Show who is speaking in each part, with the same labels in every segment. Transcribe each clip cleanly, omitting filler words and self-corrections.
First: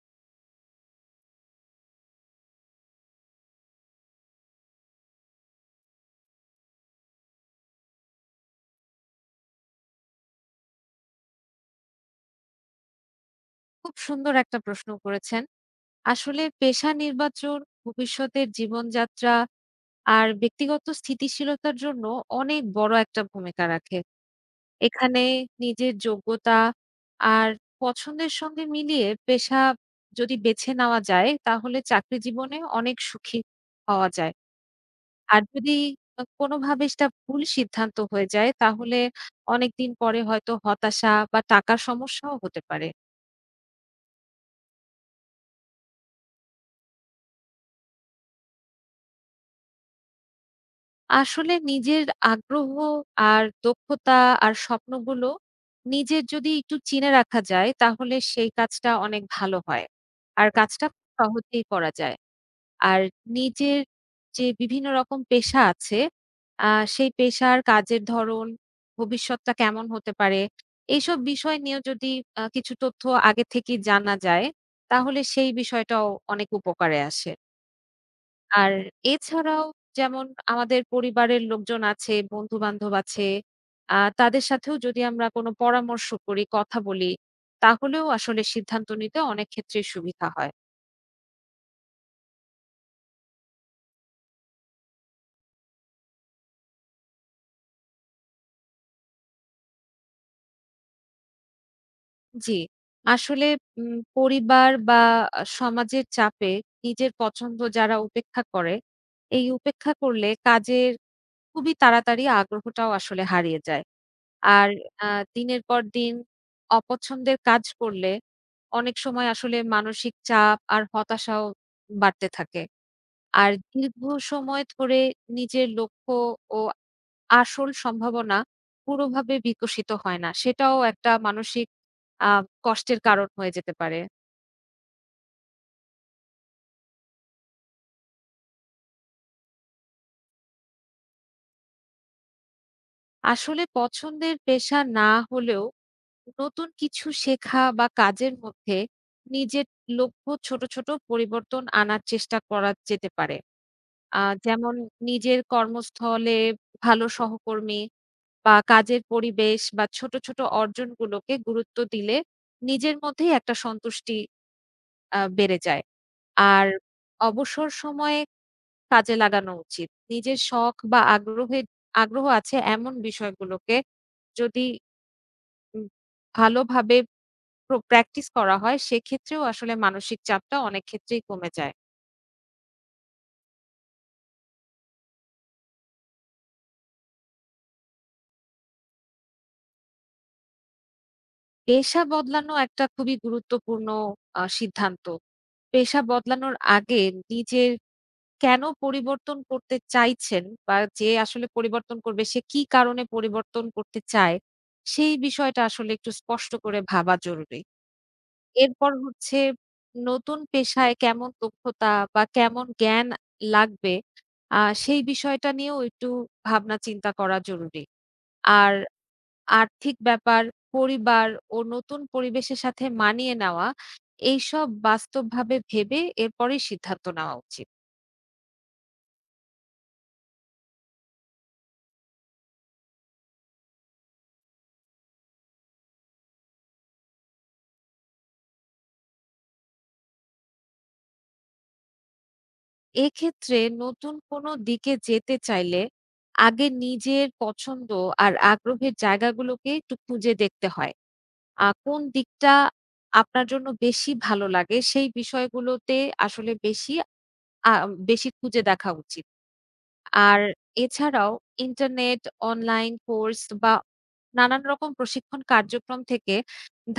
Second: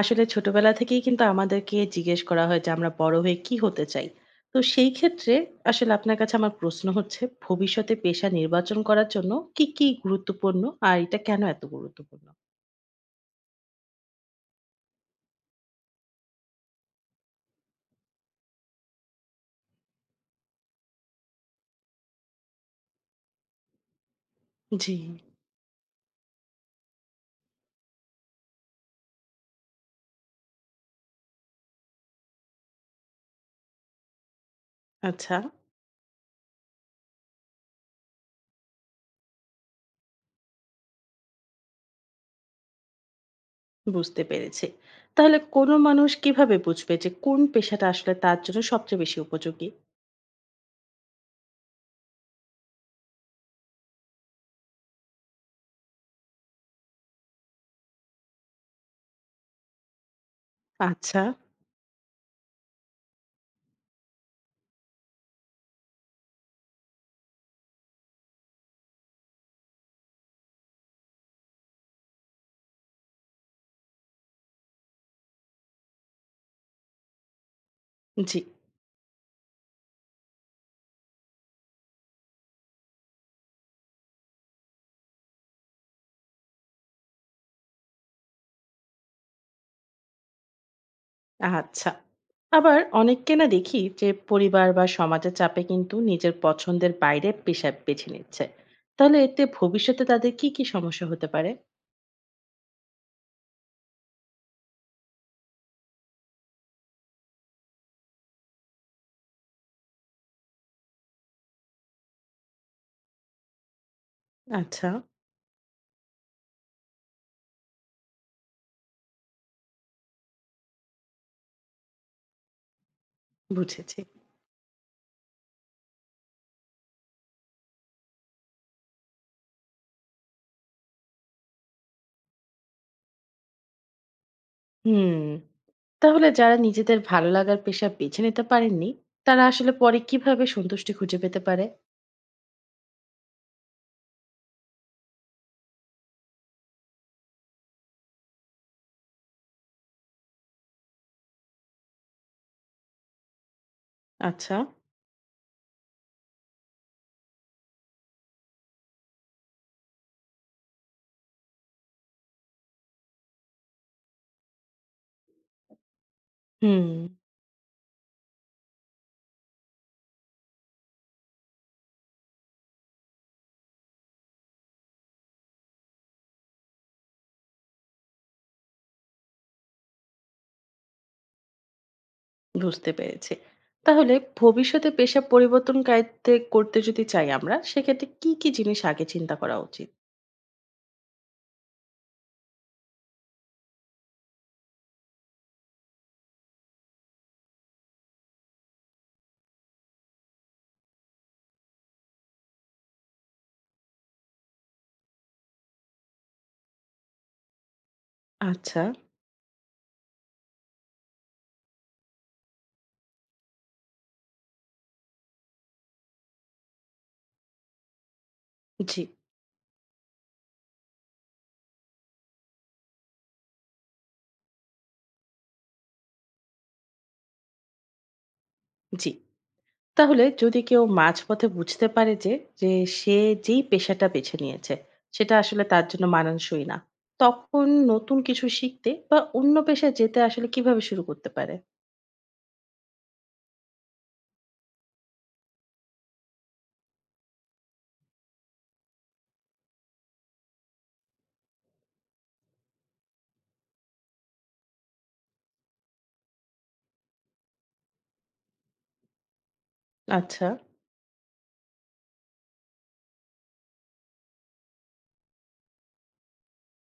Speaker 1: আসলে ছোটবেলা থেকেই কিন্তু আমাদেরকে জিজ্ঞেস করা হয় যে আমরা বড় হয়ে কি হতে চাই। তো সেই ক্ষেত্রে আসলে আপনার কাছে আমার প্রশ্ন হচ্ছে ভবিষ্যতে পেশা নির্বাচন করার জন্য কি, কি গুরুত্বপূর্ণ? আর এটা কেন এত গুরুত্বপূর্ণ?
Speaker 2: খুব সুন্দর একটা প্রশ্ন করেছেন। আসলে পেশা নির্বাচন ভবিষ্যতের জীবনযাত্রা আর ব্যক্তিগত স্থিতিশীলতার জন্য অনেক বড় একটা ভূমিকা রাখে।
Speaker 1: জি,
Speaker 2: এখানে নিজের যোগ্যতা আর পছন্দের সঙ্গে মিলিয়ে পেশা যদি বেছে নেওয়া যায়, তাহলে চাকরি জীবনে অনেক সুখী হওয়া যায়।
Speaker 1: আচ্ছা
Speaker 2: আর যদি কোনোভাবে সেটা ভুল সিদ্ধান্ত হয়ে যায়, তাহলে অনেকদিন পরে হয়তো হতাশা বা টাকার সমস্যাও হতে পারে।
Speaker 1: বুঝতে পেরেছি। তাহলে কোন মানুষ কিভাবে বুঝবে যে কোন পেশাটা আসলে তার জন্য সবচেয়ে বেশি উপযোগী?
Speaker 2: আসলে নিজের আগ্রহ আর দক্ষতা আর স্বপ্নগুলো নিজের যদি একটু চিনে রাখা যায়, তাহলে সেই কাজটা অনেক ভালো হয়। আর কাজটা খুব
Speaker 1: আচ্ছা,
Speaker 2: সহজেই করা যায়। আর নিজের যে বিভিন্ন রকম পেশা আছে, আ সেই পেশার কাজের ধরন, ভবিষ্যৎটা কেমন হতে পারে, এইসব বিষয় নিয়েও যদি কিছু তথ্য আগে থেকেই জানা যায়, তাহলে সেই বিষয়টাও অনেক উপকারে আসে।
Speaker 1: জি।
Speaker 2: আর এছাড়াও যেমন আমাদের পরিবারের লোকজন আছে, বন্ধু-বান্ধব আছে। তাদের সাথেও যদি আমরা কোনো পরামর্শ করি, কথা বলি, তাহলেও আসলে সিদ্ধান্ত নিতে অনেক ক্ষেত্রেই সুবিধা হয়।
Speaker 1: আচ্ছা। আবার অনেককে না দেখি যে পরিবার বা সমাজের চাপে কিন্তু নিজের পছন্দের বাইরে পেশা বেছে নিচ্ছে। তাহলে এতে ভবিষ্যতে তাদের কি, কি সমস্যা হতে পারে?
Speaker 2: জি, আসলে পরিবার বা সমাজের চাপে নিজের পছন্দ যারা উপেক্ষা করে, এই উপেক্ষা করলে কাজের খুবই তাড়াতাড়ি আগ্রহটাও আসলে হারিয়ে যায়। আর
Speaker 1: আচ্ছা,
Speaker 2: আ দিনের পর দিন অপছন্দের কাজ করলে অনেক সময় আসলে মানসিক চাপ আর হতাশাও বাড়তে থাকে। আর
Speaker 1: বুঝেছি।
Speaker 2: দীর্ঘ সময় ধরে নিজের লক্ষ্য ও আসল সম্ভাবনা পুরোভাবে বিকশিত হয় না। সেটাও একটা মানসিক আ কষ্টের কারণ হয়ে যেতে পারে।
Speaker 1: হুম। তাহলে যারা নিজেদের ভালো লাগার পেশা বেছে নিতে পারেননি, তারা আসলে পরে কিভাবে সন্তুষ্টি খুঁজে পেতে পারে?
Speaker 2: আসলে পছন্দের পেশা না হলেও নতুন কিছু শেখা বা কাজের মধ্যে নিজের লক্ষ্য ছোট, ছোট পরিবর্তন আনার চেষ্টা করা যেতে পারে। আ
Speaker 1: আচ্ছা।
Speaker 2: যেমন নিজের কর্মস্থলে ভালো সহকর্মী বা কাজের পরিবেশ বা ছোট, ছোট অর্জনগুলোকে গুরুত্ব দিলে নিজের মধ্যেই একটা সন্তুষ্টি বেড়ে যায়। আর
Speaker 1: হুম,
Speaker 2: অবসর সময়ে কাজে লাগানো উচিত। নিজের শখ বা আগ্রহ আছে এমন বিষয়গুলোকে যদি উম ভালোভাবে প্র্যাকটিস করা হয়, সেক্ষেত্রেও আসলে মানসিক চাপটা অনেক ক্ষেত্রেই কমে যায়।
Speaker 1: বুঝতে পেরেছি। তাহলে ভবিষ্যতে পেশা পরিবর্তন কায়েত্তে করতে যদি চাই আমরা, সেক্ষেত্রে কি, কি জিনিস আগে চিন্তা করা উচিত?
Speaker 2: পেশা বদলানো একটা খুবই গুরুত্বপূর্ণ সিদ্ধান্ত। পেশা বদলানোর আগে নিজের কেন পরিবর্তন করতে চাইছেন, বা যে আসলে পরিবর্তন করবে সে কি কারণে পরিবর্তন করতে চায়, সেই বিষয়টা আসলে একটু স্পষ্ট করে ভাবা জরুরি।
Speaker 1: আচ্ছা,
Speaker 2: এরপর হচ্ছে, নতুন পেশায় কেমন দক্ষতা বা কেমন জ্ঞান লাগবে, আ সেই বিষয়টা নিয়েও একটু ভাবনা চিন্তা করা জরুরি। আর
Speaker 1: জি।
Speaker 2: আর্থিক ব্যাপার, পরিবার ও নতুন পরিবেশের সাথে মানিয়ে নেওয়া, এইসব বাস্তবভাবে ভেবে এরপরেই সিদ্ধান্ত নেওয়া উচিত।
Speaker 1: জি। তাহলে যদি কেউ মাঝপথে বুঝতে পারে যে, যে সে যেই পেশাটা বেছে নিয়েছে, সেটা আসলে তার জন্য মানানসই না। তখন নতুন কিছু শিখতে বা অন্য পেশায় যেতে আসলে কিভাবে শুরু করতে পারে?
Speaker 2: এক্ষেত্রে নতুন কোনো দিকে যেতে চাইলে আগে নিজের পছন্দ আর আগ্রহের জায়গাগুলোকে একটু খুঁজে দেখতে হয়। কোন দিকটা আপনার জন্য বেশি ভালো লাগে, সেই বিষয়গুলোতে আসলে বেশি আ বেশি খুঁজে দেখা উচিত। আর
Speaker 1: আচ্ছা।
Speaker 2: এছাড়াও ইন্টারনেট, অনলাইন কোর্স বা নানান রকম প্রশিক্ষণ কার্যক্রম থেকে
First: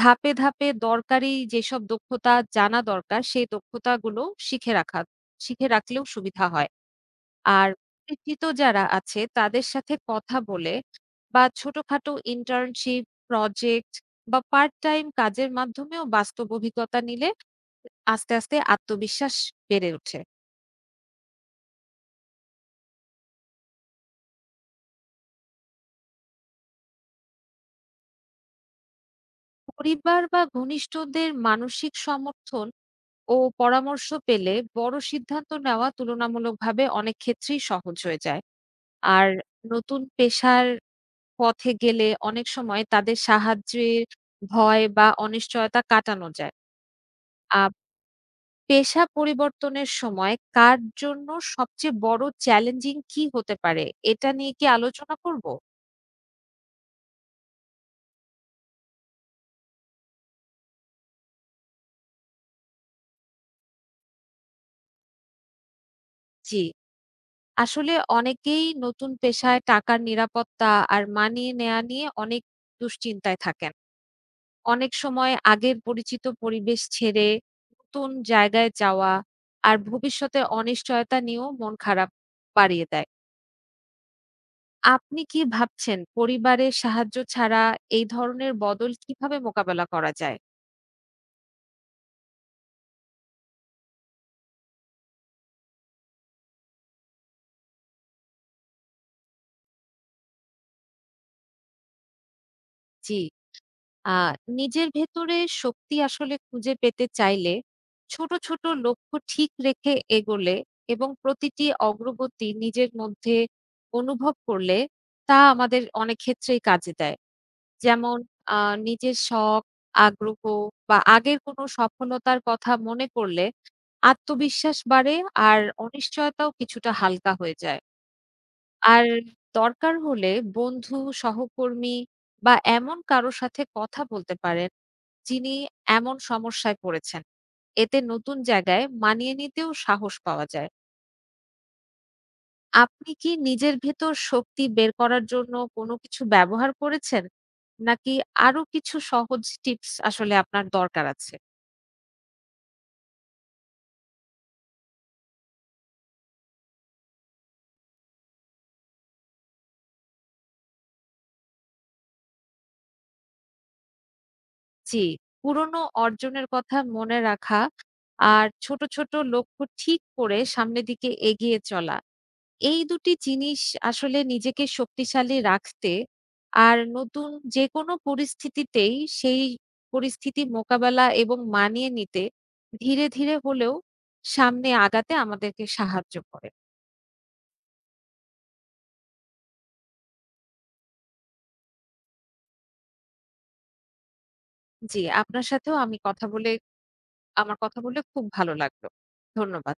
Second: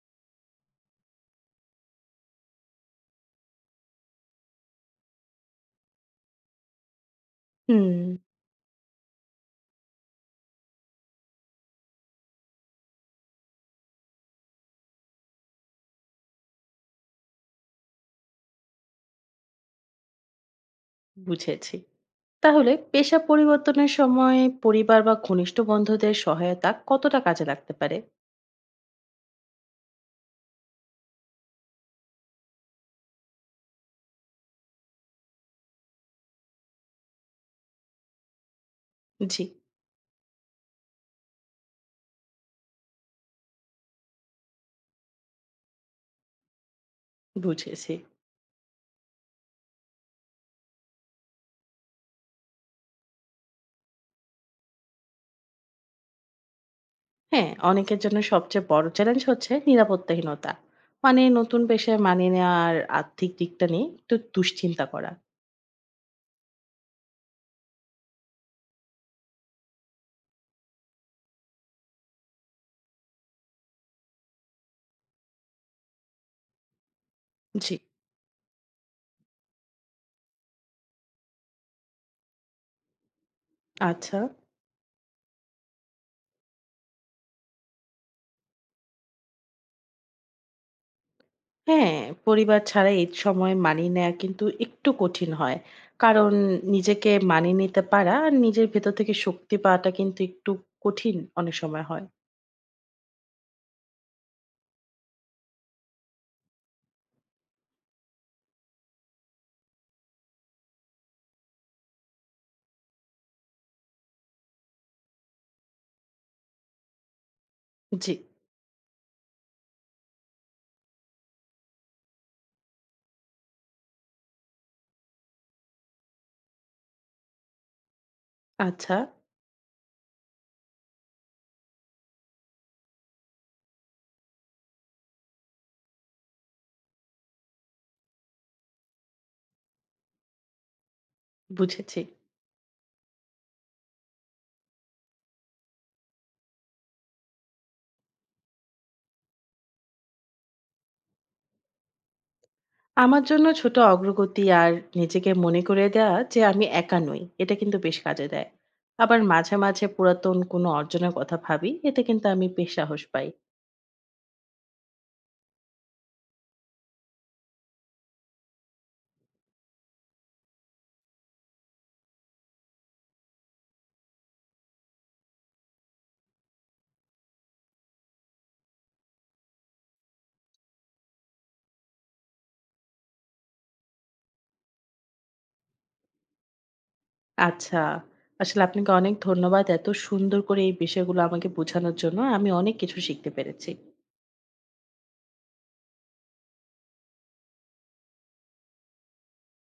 Speaker 2: ধাপে, ধাপে দরকারি যেসব দক্ষতা জানা দরকার, সেই দক্ষতাগুলো শিখে রাখা শিখে রাখলেও সুবিধা হয়। আর
Speaker 1: হুম,
Speaker 2: শিক্ষিত যারা আছে তাদের সাথে কথা বলে বা ছোটখাটো ইন্টার্নশিপ, প্রজেক্ট বা পার্ট টাইম কাজের মাধ্যমেও বাস্তব অভিজ্ঞতা নিলে আস্তে, আস্তে আত্মবিশ্বাস বেড়ে ওঠে।
Speaker 1: বুঝেছি। তাহলে পেশা পরিবর্তনের সময় পরিবার বা ঘনিষ্ঠ বন্ধুদের সহায়তা কতটা কাজে লাগতে পারে?
Speaker 2: পরিবার বা ঘনিষ্ঠদের মানসিক সমর্থন ও পরামর্শ পেলে বড় সিদ্ধান্ত নেওয়া তুলনামূলকভাবে অনেক ক্ষেত্রেই সহজ হয়ে যায়। আর
Speaker 1: জি,
Speaker 2: নতুন পেশার পথে গেলে অনেক সময় তাদের সাহায্যের ভয় বা অনিশ্চয়তা কাটানো যায়। আহ
Speaker 1: বুঝেছি।
Speaker 2: পেশা পরিবর্তনের সময় কার জন্য সবচেয়ে বড় চ্যালেঞ্জিং কি হতে পারে, এটা নিয়ে কি আলোচনা করব?
Speaker 1: হ্যাঁ, অনেকের জন্য সবচেয়ে বড় চ্যালেঞ্জ হচ্ছে নিরাপত্তাহীনতা। মানে নতুন পেশায় মানিয়ে নেওয়ার আর্থিক দিকটা নিয়ে একটু দুশ্চিন্তা করা।
Speaker 2: জি, আসলে অনেকেই নতুন পেশায় টাকার নিরাপত্তা আর মানিয়ে নেওয়া নিয়ে অনেক দুশ্চিন্তায় থাকেন। অনেক সময় আগের পরিচিত পরিবেশ ছেড়ে
Speaker 1: জি,
Speaker 2: নতুন জায়গায় যাওয়া আর ভবিষ্যতের অনিশ্চয়তা নিয়েও মন খারাপ বাড়িয়ে দেয়।
Speaker 1: আচ্ছা।
Speaker 2: আপনি কি ভাবছেন পরিবারের সাহায্য ছাড়া এই ধরনের বদল কিভাবে মোকাবেলা করা যায়?
Speaker 1: হ্যাঁ, পরিবার ছাড়া এই সময় মানিয়ে নেওয়া কিন্তু একটু কঠিন হয়। কারণ নিজেকে মানিয়ে নিতে পারা আর নিজের ভেতর থেকে শক্তি পাওয়াটা কিন্তু একটু কঠিন অনেক সময় হয়।
Speaker 2: জি, আ নিজের ভেতরে শক্তি আসলে খুঁজে পেতে চাইলে ছোট, ছোট লক্ষ্য ঠিক রেখে এগোলে এবং প্রতিটি অগ্রগতি নিজের মধ্যে অনুভব করলে তা আমাদের অনেক ক্ষেত্রেই কাজে দেয়।
Speaker 1: জি,
Speaker 2: যেমন আ নিজের শখ, আগ্রহ বা আগের কোনো সফলতার কথা মনে করলে আত্মবিশ্বাস বাড়ে আর অনিশ্চয়তাও কিছুটা হালকা হয়ে যায়।
Speaker 1: আচ্ছা,
Speaker 2: আর দরকার হলে বন্ধু, সহকর্মী বা এমন কারো সাথে কথা বলতে পারেন, যিনি এমন সমস্যায় পড়েছেন। এতে নতুন জায়গায় মানিয়ে নিতেও সাহস পাওয়া যায়।
Speaker 1: বুঝেছি।
Speaker 2: আপনি কি নিজের ভেতর শক্তি বের করার জন্য কোনো কিছু ব্যবহার করেছেন? নাকি আরো কিছু সহজ টিপস আসলে আপনার দরকার আছে?
Speaker 1: আমার জন্য ছোট অগ্রগতি আর নিজেকে মনে করে দেওয়া যে আমি একা নই, এটা কিন্তু বেশ কাজে দেয়। আবার মাঝে মাঝে পুরাতন কোনো অর্জনের কথা ভাবি, এতে কিন্তু আমি বেশ সাহস পাই।
Speaker 2: জি, পুরনো অর্জনের কথা মনে রাখা আর ছোট, ছোট লক্ষ্য ঠিক করে সামনের দিকে এগিয়ে চলা, এই দুটি জিনিস আসলে নিজেকে শক্তিশালী রাখতে আর নতুন যেকোনো পরিস্থিতিতেই সেই পরিস্থিতি মোকাবেলা এবং মানিয়ে নিতে ধীরে, ধীরে হলেও সামনে আগাতে আমাদেরকে সাহায্য করে।
Speaker 1: আচ্ছা, আসলে আপনাকে অনেক ধন্যবাদ এত সুন্দর করে এই বিষয়গুলো আমাকে বোঝানোর জন্য। আমি অনেক কিছু শিখতে পেরেছি।
Speaker 2: জি, আপনার সাথেও আমি কথা বলে আমার কথা বলে খুব ভালো লাগলো। ধন্যবাদ।